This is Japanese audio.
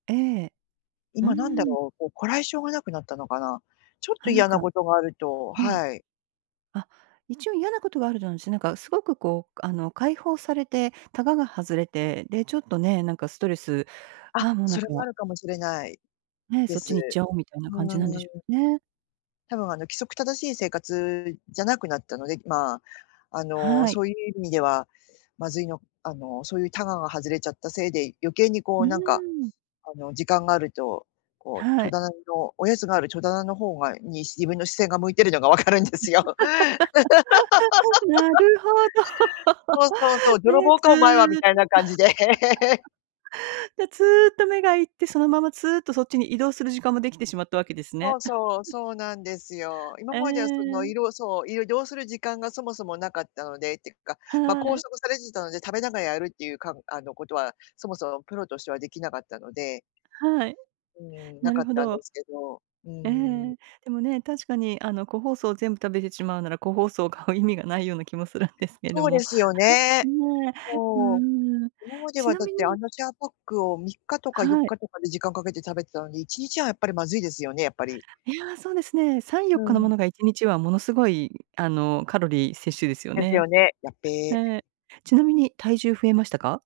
ええ。うー今なんだん。ろう、こう、堪え性がなくなったのかな。ちょっあ、となん嫌なか、ことがあるとね。はい。あ、一応嫌なことがあるじゃないす、なんかすごくこう、あの、解放されてタガが外れて、で、ちょっとね、なんかストレス。あ、ああ、もうなそんれもあかるかもしれないね、で「そっちす。に行っちゃおう」みたいなう感じなんでーしょん。うね。多分あの、規則正しい生活じゃなくなったので、まあ、あの、はい。そういう意味では、まずいのあの、そういうタガが外れちゃったせいで、余計に、こうう、ーなんか、ん。あの、時間があるとこう、は戸い。棚のおやつがある戸棚の方がに、自分の視線が向いてるのがわかるんですよ。なるほ そう-そう-そう、ど。「泥ね、棒かお前は！」みずたいな感じで。で、ずっと目がいって、そのままずっとそっちに移動する時間もできてしまったわけですそね。う-そう、そうなんですよ。今えまではその、え。いどそう、移動する時間がそもそもなかったのでっていうか、はまあ拘い。束されてたので食べながらやるっていうかんあの、ことはそもそもプロとしてはできなかったので。はい。うーん、ななるかっほたんでど。すけど。うえーん。え。でもね、確かにあの、個包装を全部食べてしまうなら個包装を買う意味がないような気もするんですけどそうでもすよ ね。ねえ、うそう、ーん。今までちはなだっみてアにナチャーパックを3日とかよっはい。かとかで時間をかけて食べてたので、1日はやっぱりまずいですよね、やっぱり。いや、そうですね。さんようっかのもん。のが1日はものすごい、あの、カロリー摂取ですよですよね。ね、やっえベ。え。ちなみに、体重増えましたか？